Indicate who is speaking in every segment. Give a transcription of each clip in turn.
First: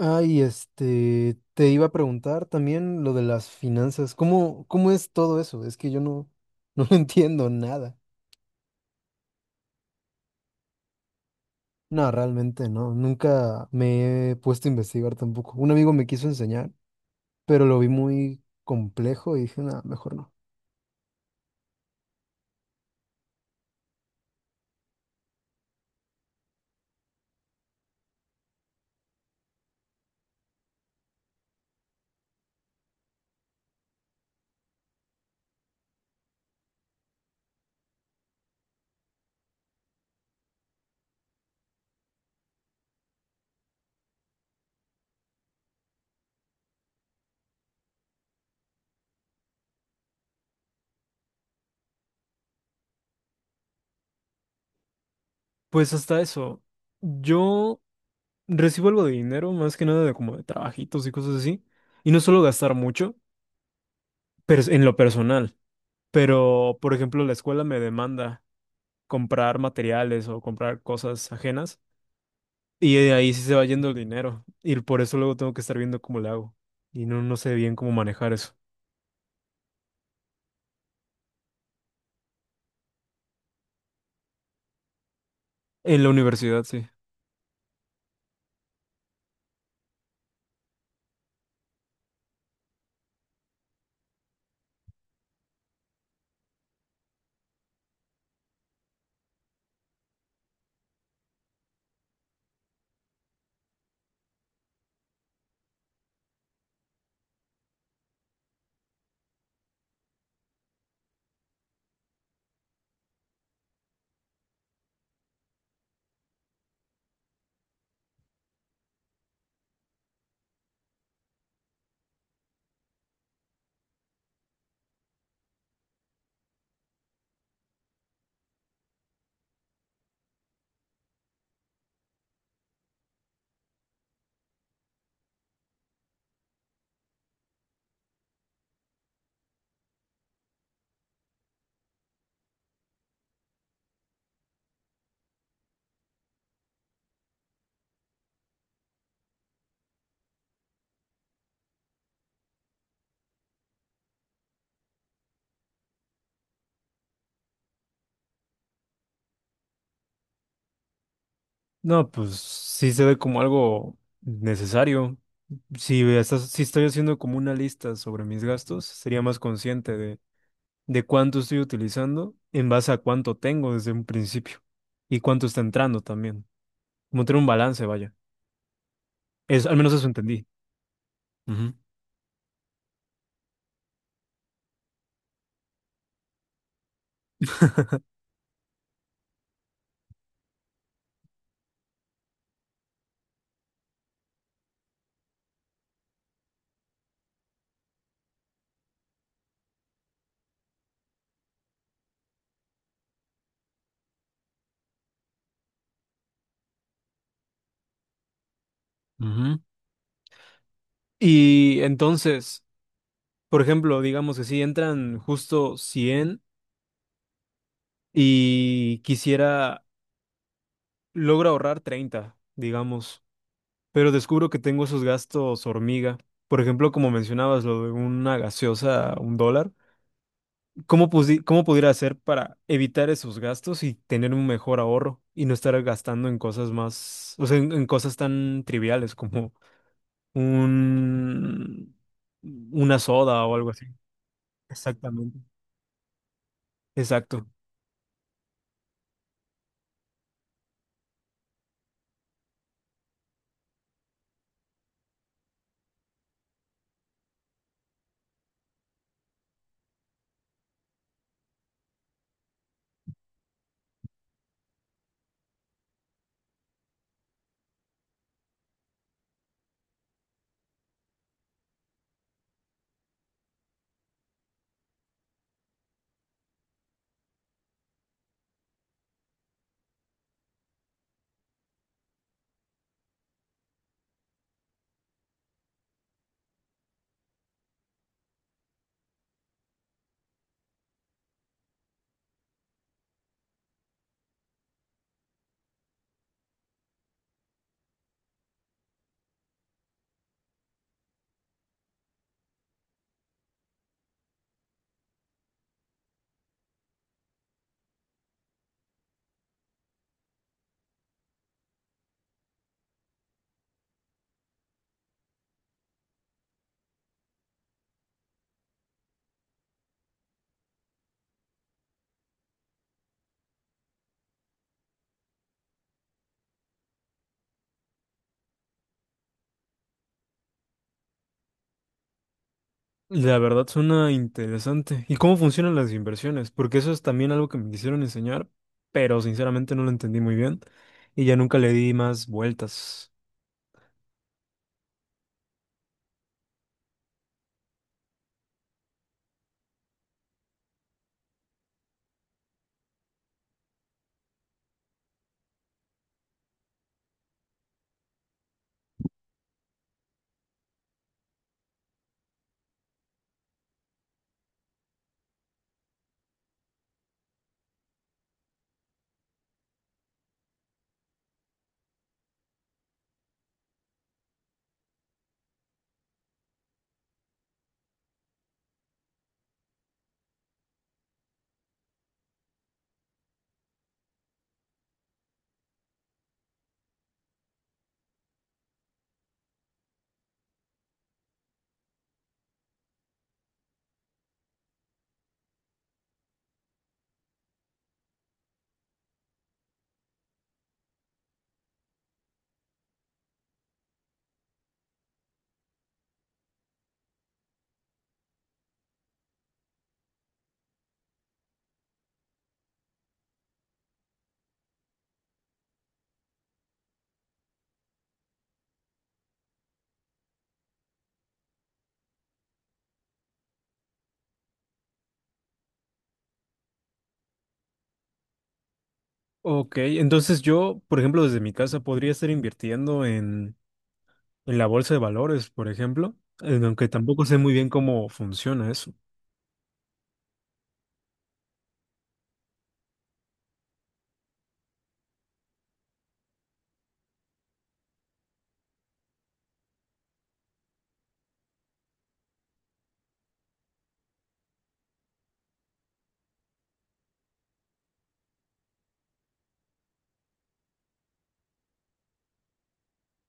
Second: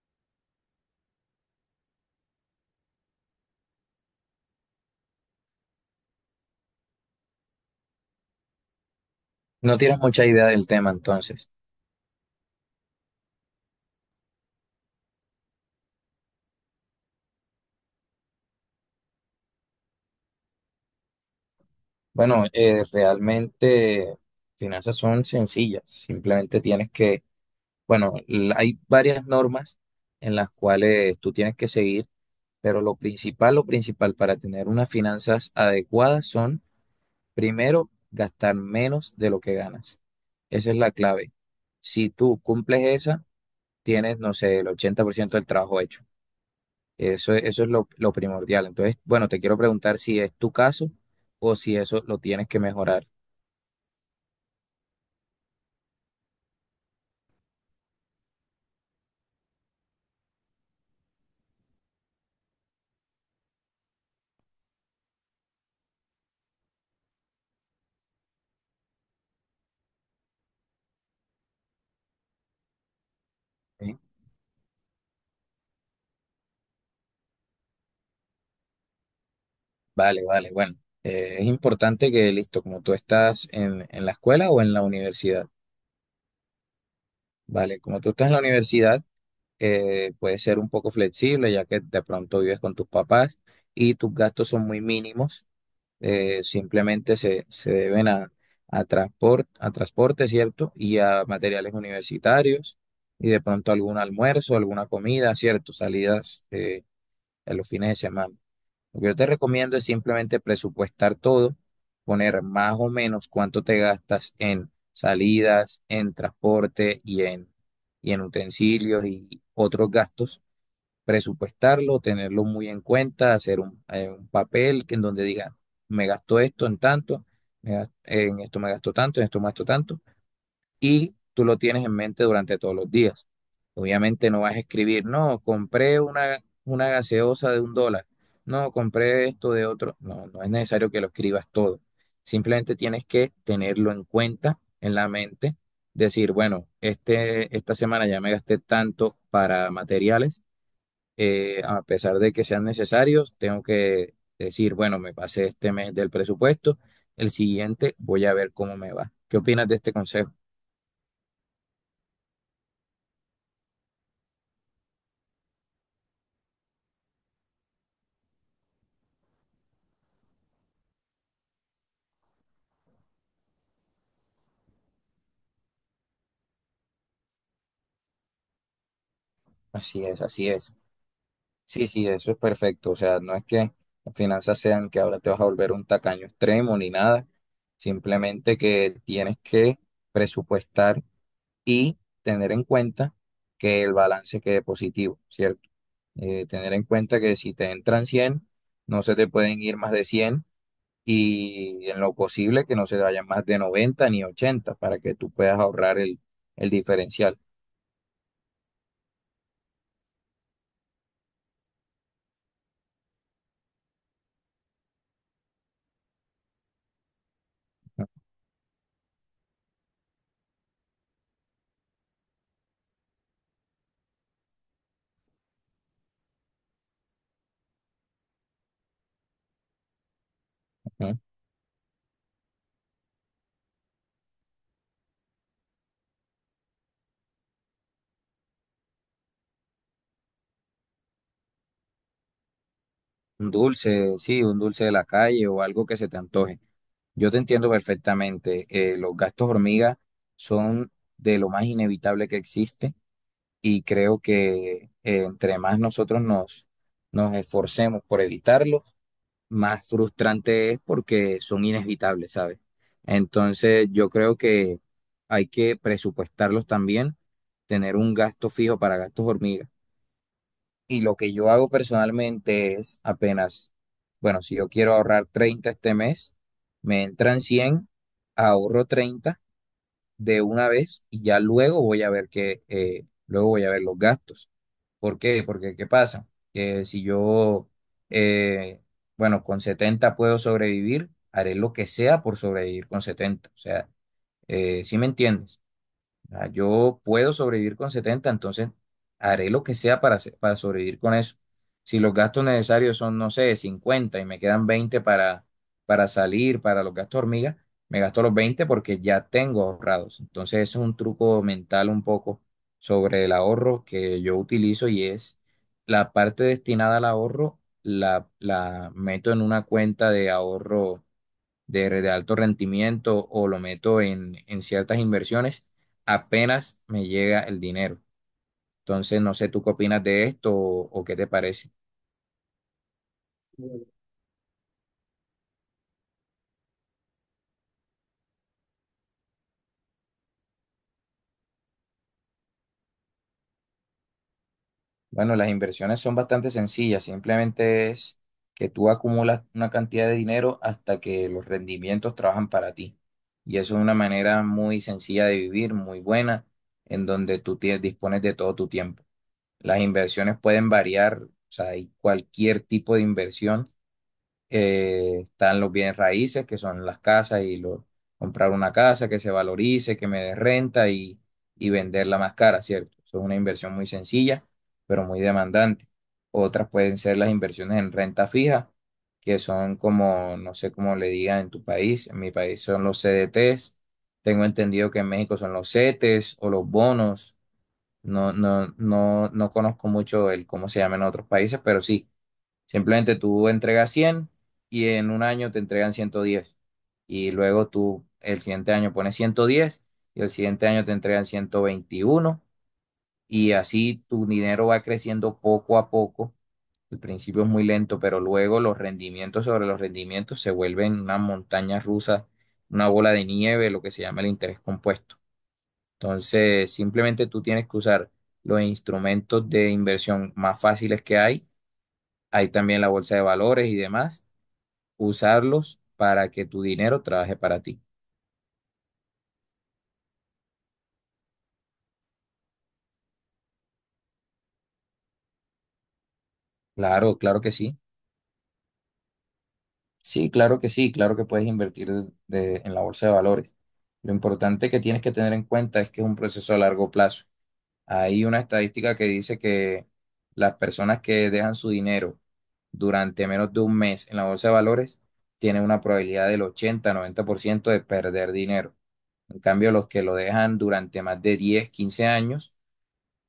Speaker 1: Ay, te iba a preguntar también lo de las finanzas. ¿Cómo es todo eso? Es que yo no, no entiendo nada.
Speaker 2: No tienes mucha idea del tema, entonces.
Speaker 1: No, realmente no. Nunca me he puesto a investigar tampoco. Un amigo me quiso enseñar, pero lo vi muy complejo y dije, nada, mejor no.
Speaker 2: Bueno, realmente finanzas son sencillas. Simplemente tienes que, bueno, hay varias normas en las cuales tú tienes que seguir, pero lo principal para tener unas finanzas adecuadas son, primero, gastar menos de lo que ganas. Esa es la clave. Si tú cumples esa, tienes, no sé, el 80% del trabajo hecho. Eso es lo primordial. Entonces, bueno, te quiero preguntar si es tu caso o si eso lo tienes que mejorar.
Speaker 1: Pues hasta eso. Yo recibo algo de dinero, más que nada de como de trabajitos y cosas así. Y no suelo gastar mucho, pero en lo personal. Pero, por ejemplo, la escuela me demanda. Comprar materiales o comprar cosas ajenas. Y de ahí sí se va yendo el
Speaker 2: ¿Sí?
Speaker 1: dinero. Y por eso luego tengo que estar viendo cómo lo hago. Y no, no sé bien cómo manejar eso.
Speaker 2: Vale, vale, bueno. Es importante que, listo, como tú estás en la escuela o en la universidad,
Speaker 1: En la universidad, sí.
Speaker 2: vale, como tú estás en la universidad, puedes ser un poco flexible ya que de pronto vives con tus papás y tus gastos son muy mínimos, simplemente se, se deben a transporte, ¿cierto? Y a materiales universitarios y de pronto algún almuerzo, alguna comida, ¿cierto? Salidas, en los fines de semana. Lo que yo te recomiendo es simplemente presupuestar todo, poner más o menos cuánto te gastas en salidas, en transporte y en utensilios y otros gastos presupuestarlo, tenerlo muy en cuenta, hacer un papel que en donde diga, me gastó esto en tanto, en esto me gastó tanto, en esto me gastó tanto, y tú lo tienes en mente durante todos los días. Obviamente no vas a escribir, no, compré una gaseosa de $1, no, compré esto de otro. No, no es necesario que lo escribas todo. Simplemente tienes que tenerlo en cuenta, en la mente, decir, bueno, esta semana ya me gasté tanto para materiales, a pesar de que sean necesarios, tengo que decir, bueno, me pasé este mes del presupuesto, el siguiente voy a ver cómo me va. ¿Qué opinas de este consejo?
Speaker 1: No, pues sí se ve como algo necesario. Si estoy haciendo como una lista sobre mis gastos, sería más consciente de cuánto estoy utilizando en base a cuánto tengo desde un principio. Y cuánto está entrando también. Como tener un balance, vaya. Es, al menos
Speaker 2: Así
Speaker 1: eso
Speaker 2: es,
Speaker 1: entendí.
Speaker 2: así es.
Speaker 1: Ujú,
Speaker 2: Sí, sí, eso es perfecto. O sea, no es que las finanzas sean que ahora te vas a volver un tacaño extremo ni nada, simplemente que tienes que presupuestar y tener en cuenta que el balance quede positivo, ¿cierto? Tener en cuenta que si te entran 100 no se te pueden ir más de 100 y en lo posible que no se vayan más de 90 ni 80 para que tú puedas ahorrar el diferencial.
Speaker 1: ujú. Y entonces, por ejemplo, digamos que si entran justo 100 y quisiera, logro ahorrar 30 digamos, pero descubro que tengo esos gastos hormiga. Por ejemplo, como mencionabas, lo de una gaseosa, $1. ¿Cómo,
Speaker 2: Ujú.
Speaker 1: pudi cómo pudiera hacer para evitar esos gastos y tener un mejor ahorro y no estar gastando en cosas más, o sea, en cosas tan triviales como un, una soda
Speaker 2: Un
Speaker 1: o algo así?
Speaker 2: dulce, sí, un dulce de la
Speaker 1: Exactamente.
Speaker 2: calle o algo que se te antoje. Yo te
Speaker 1: Exacto.
Speaker 2: entiendo perfectamente. Los gastos hormiga son de lo más inevitable que existe y creo que, entre más nosotros nos esforcemos por evitarlos, más frustrante es porque son inevitables, ¿sabes? Entonces, yo creo que hay que presupuestarlos también, tener un gasto fijo para gastos hormiga. Y lo que yo hago personalmente es apenas, bueno, si yo quiero ahorrar 30 este mes, me entran 100, ahorro 30 de una vez y ya luego voy a ver que, luego voy a ver los gastos. ¿Por qué? Porque, ¿qué pasa? Que si yo, eh, bueno, con 70 puedo sobrevivir, haré lo que sea por sobrevivir con 70. O sea, ¿sí me entiendes? Ah, yo puedo sobrevivir con 70, entonces haré lo que sea para sobrevivir con eso. Si los gastos necesarios son, no sé, 50 y me quedan 20 para salir, para los gastos hormigas, me gasto los 20 porque ya tengo ahorrados. Entonces ese es un truco mental un poco sobre el ahorro que yo utilizo y es la parte destinada al ahorro, la meto en una cuenta de ahorro de alto rendimiento o lo meto en ciertas inversiones, apenas me llega el dinero. Entonces, no sé tú qué opinas de esto o qué te parece.
Speaker 1: La verdad suena interesante. ¿Y cómo funcionan las inversiones? Porque eso es también algo que me quisieron enseñar, pero sinceramente no lo entendí muy bien y ya nunca le di más vueltas.
Speaker 2: Bueno, las inversiones son bastante sencillas, simplemente es que tú acumulas una cantidad de dinero hasta que los rendimientos trabajan para ti. Y eso es una manera muy sencilla de vivir, muy buena, en donde tú tienes, dispones de todo tu tiempo. Las inversiones pueden variar, o sea, hay cualquier tipo de inversión, están los bienes raíces, que son las casas y comprar una casa que se valorice, que me dé renta y venderla más cara, ¿cierto? Eso es una inversión muy sencilla, pero muy demandante. Otras pueden ser las inversiones en renta fija, que son como, no sé cómo le digan en tu país, en mi país son los CDTs, tengo entendido que en México son los CETES o los bonos. No, no, no, no conozco mucho el cómo se llama en otros países, pero sí. Simplemente tú entregas 100 y en un año te entregan 110. Y luego tú el siguiente año pones 110 y el siguiente año te entregan 121. Y así tu dinero va creciendo poco a poco. El principio es muy lento, pero luego los rendimientos sobre los rendimientos se vuelven una montaña rusa, una bola de nieve, lo que se llama el interés compuesto. Entonces, simplemente tú tienes que usar los instrumentos de inversión más fáciles que hay. Hay también la bolsa de valores y demás, usarlos para que tu dinero trabaje para ti.
Speaker 1: Ok, entonces yo, por ejemplo, desde mi casa podría estar invirtiendo en la bolsa de valores, por ejemplo, aunque
Speaker 2: Claro,
Speaker 1: tampoco sé
Speaker 2: claro que
Speaker 1: muy bien
Speaker 2: sí.
Speaker 1: cómo funciona eso.
Speaker 2: Sí, claro que puedes invertir, en la bolsa de valores. Lo importante que tienes que tener en cuenta es que es un proceso a largo plazo. Hay una estadística que dice que las personas que dejan su dinero durante menos de un mes en la bolsa de valores tienen una probabilidad del 80, 90% de perder dinero. En cambio, los que lo dejan durante más de 10, 15 años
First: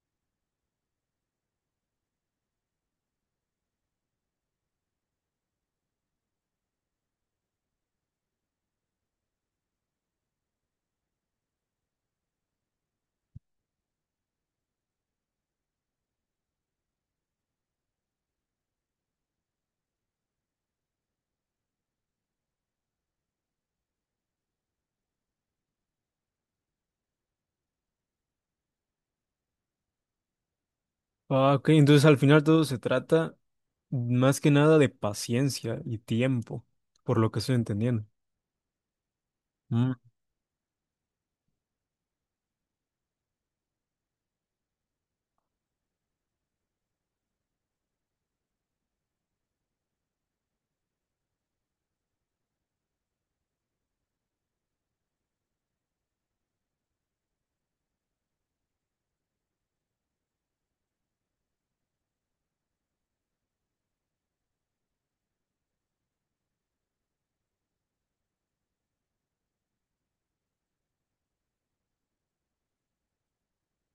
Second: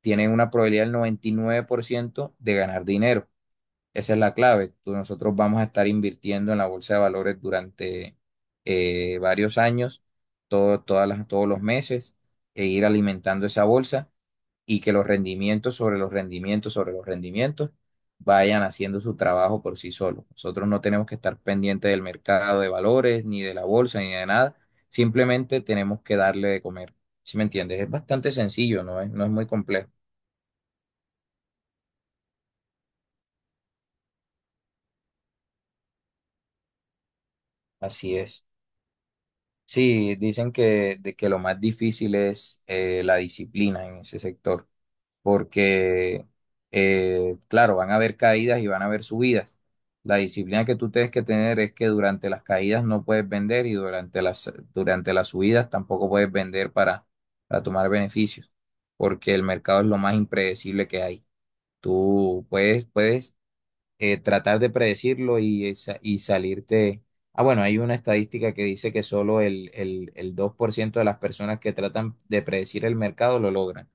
Speaker 2: tienen una probabilidad del 99% de ganar dinero. Esa es la clave. Nosotros vamos a estar invirtiendo en la bolsa de valores durante, varios años, todos los meses, e ir alimentando esa bolsa y que los rendimientos sobre los rendimientos sobre los rendimientos vayan haciendo su trabajo por sí solos. Nosotros no tenemos que estar pendientes del mercado de valores, ni de la bolsa, ni de nada. Simplemente tenemos que darle de comer. ¿Sí me entiendes? Es bastante sencillo, no es muy complejo.
Speaker 1: Ah, ok, entonces al final todo se trata más que nada de paciencia y tiempo, por lo que estoy entendiendo.
Speaker 2: Así es.
Speaker 1: Mm.
Speaker 2: Sí, dicen que lo más difícil es, la disciplina en ese sector, porque, claro, van a haber caídas y van a haber subidas. La disciplina que tú tienes que tener es que durante las caídas no puedes vender y durante las subidas tampoco puedes vender para tomar beneficios, porque el mercado es lo más impredecible que hay. Tú puedes, tratar de predecirlo y salirte. Ah, bueno, hay una estadística que dice que solo el 2% de las personas que tratan de predecir el mercado lo logran,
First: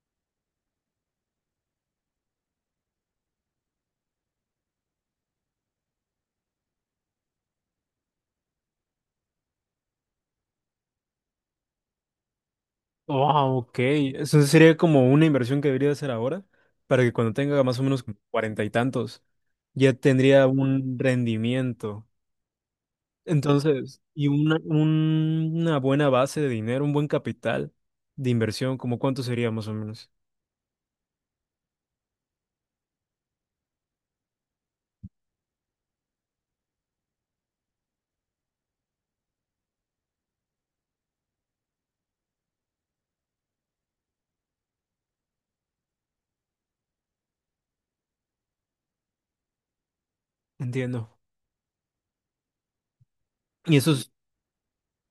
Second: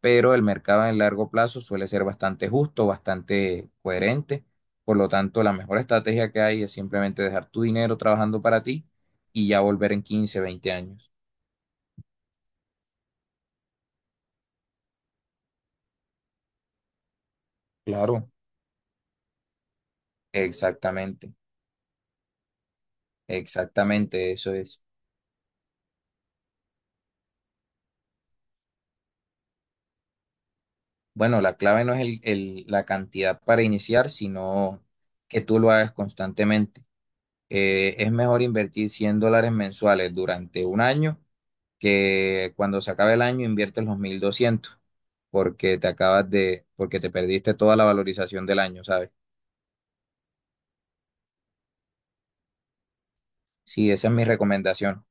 Speaker 2: pero el mercado en largo plazo suele ser bastante justo, bastante coherente. Por lo tanto, la mejor estrategia que hay es simplemente dejar tu dinero trabajando para ti y ya volver en 15 20 años.
Speaker 1: Wow, ok. Eso sería como una inversión que debería hacer ahora para que cuando tenga más o menos como
Speaker 2: Claro,
Speaker 1: cuarenta y tantos ya tendría un
Speaker 2: exactamente,
Speaker 1: rendimiento. Entonces, y
Speaker 2: exactamente, eso es.
Speaker 1: una buena base de dinero, un buen capital de inversión, como cuánto sería más o menos.
Speaker 2: Bueno, la clave no es la cantidad para iniciar, sino que tú lo hagas constantemente. Es mejor invertir $100 mensuales durante un año que cuando se acabe el año inviertes los 1,200 porque te perdiste toda la valorización del año, ¿sabes?
Speaker 1: Entiendo. Y
Speaker 2: Sí, esa
Speaker 1: esos,
Speaker 2: es mi recomendación.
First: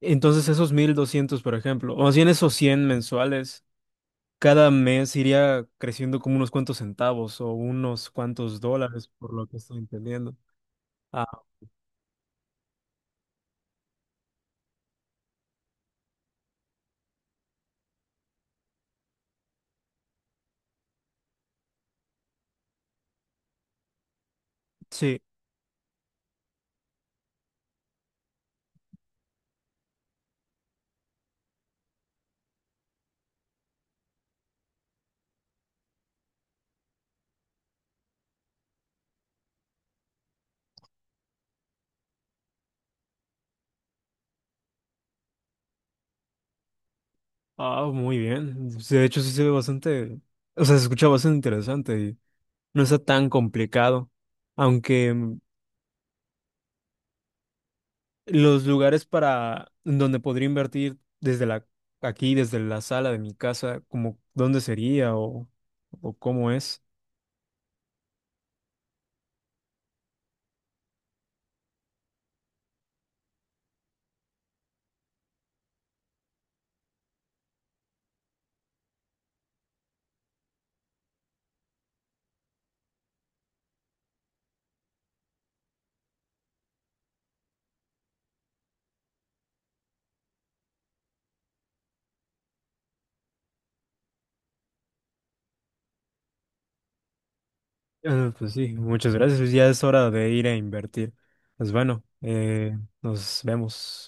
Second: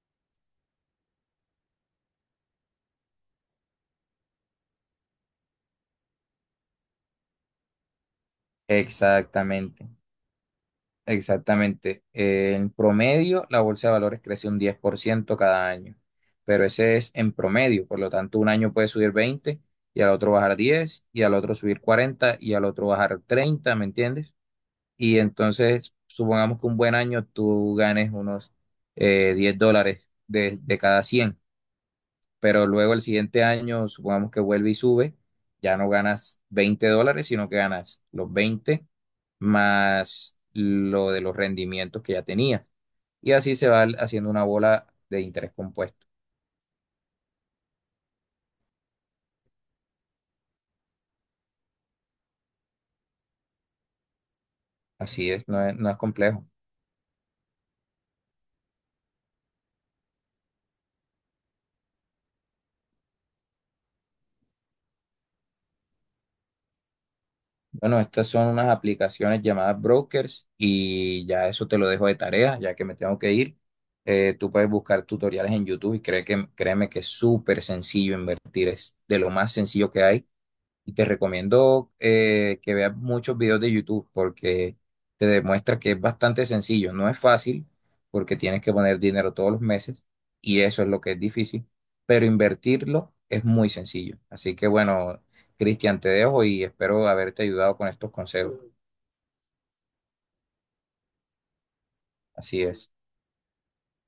Speaker 1: entonces esos 1,200, por ejemplo, o más bien esos 100 mensuales, cada mes iría creciendo como unos cuantos centavos o unos cuantos dólares, por lo que estoy
Speaker 2: Exactamente.
Speaker 1: entendiendo. Ah,
Speaker 2: Exactamente. En promedio, la bolsa de valores crece un 10% cada año, pero ese es en promedio. Por lo tanto, un año puede subir 20 y al otro bajar 10 y al otro subir 40 y al otro bajar 30, ¿me entiendes? Y
Speaker 1: sí.
Speaker 2: entonces, supongamos que un buen año tú ganes unos, $10 de cada 100, pero luego el siguiente año, supongamos que vuelve y sube, ya no ganas $20, sino que ganas los 20 más lo de los rendimientos que ya tenías. Y así se va haciendo una bola de interés compuesto.
Speaker 1: Ah, muy bien. Sí, de hecho, sí se ve bastante, o sea, se escucha bastante interesante y no está tan complicado, aunque
Speaker 2: Así es, no es complejo.
Speaker 1: los lugares para en donde podría invertir desde la aquí, desde la sala de mi casa, como dónde sería o cómo es.
Speaker 2: Bueno, estas son unas aplicaciones llamadas brokers y ya eso te lo dejo de tarea, ya que me tengo que ir. Tú puedes buscar tutoriales en YouTube, créeme que es súper sencillo invertir, es de lo más sencillo que hay. Y te recomiendo, que veas muchos videos de YouTube porque te demuestra que es bastante sencillo. No es fácil porque tienes que poner dinero todos los meses y eso es lo que es difícil, pero invertirlo es muy sencillo. Así que bueno, Cristian, te dejo y espero haberte ayudado con estos
Speaker 1: Pues
Speaker 2: consejos.
Speaker 1: sí, muchas gracias. Ya es hora de ir a invertir. Pues bueno,
Speaker 2: Así es.
Speaker 1: nos vemos.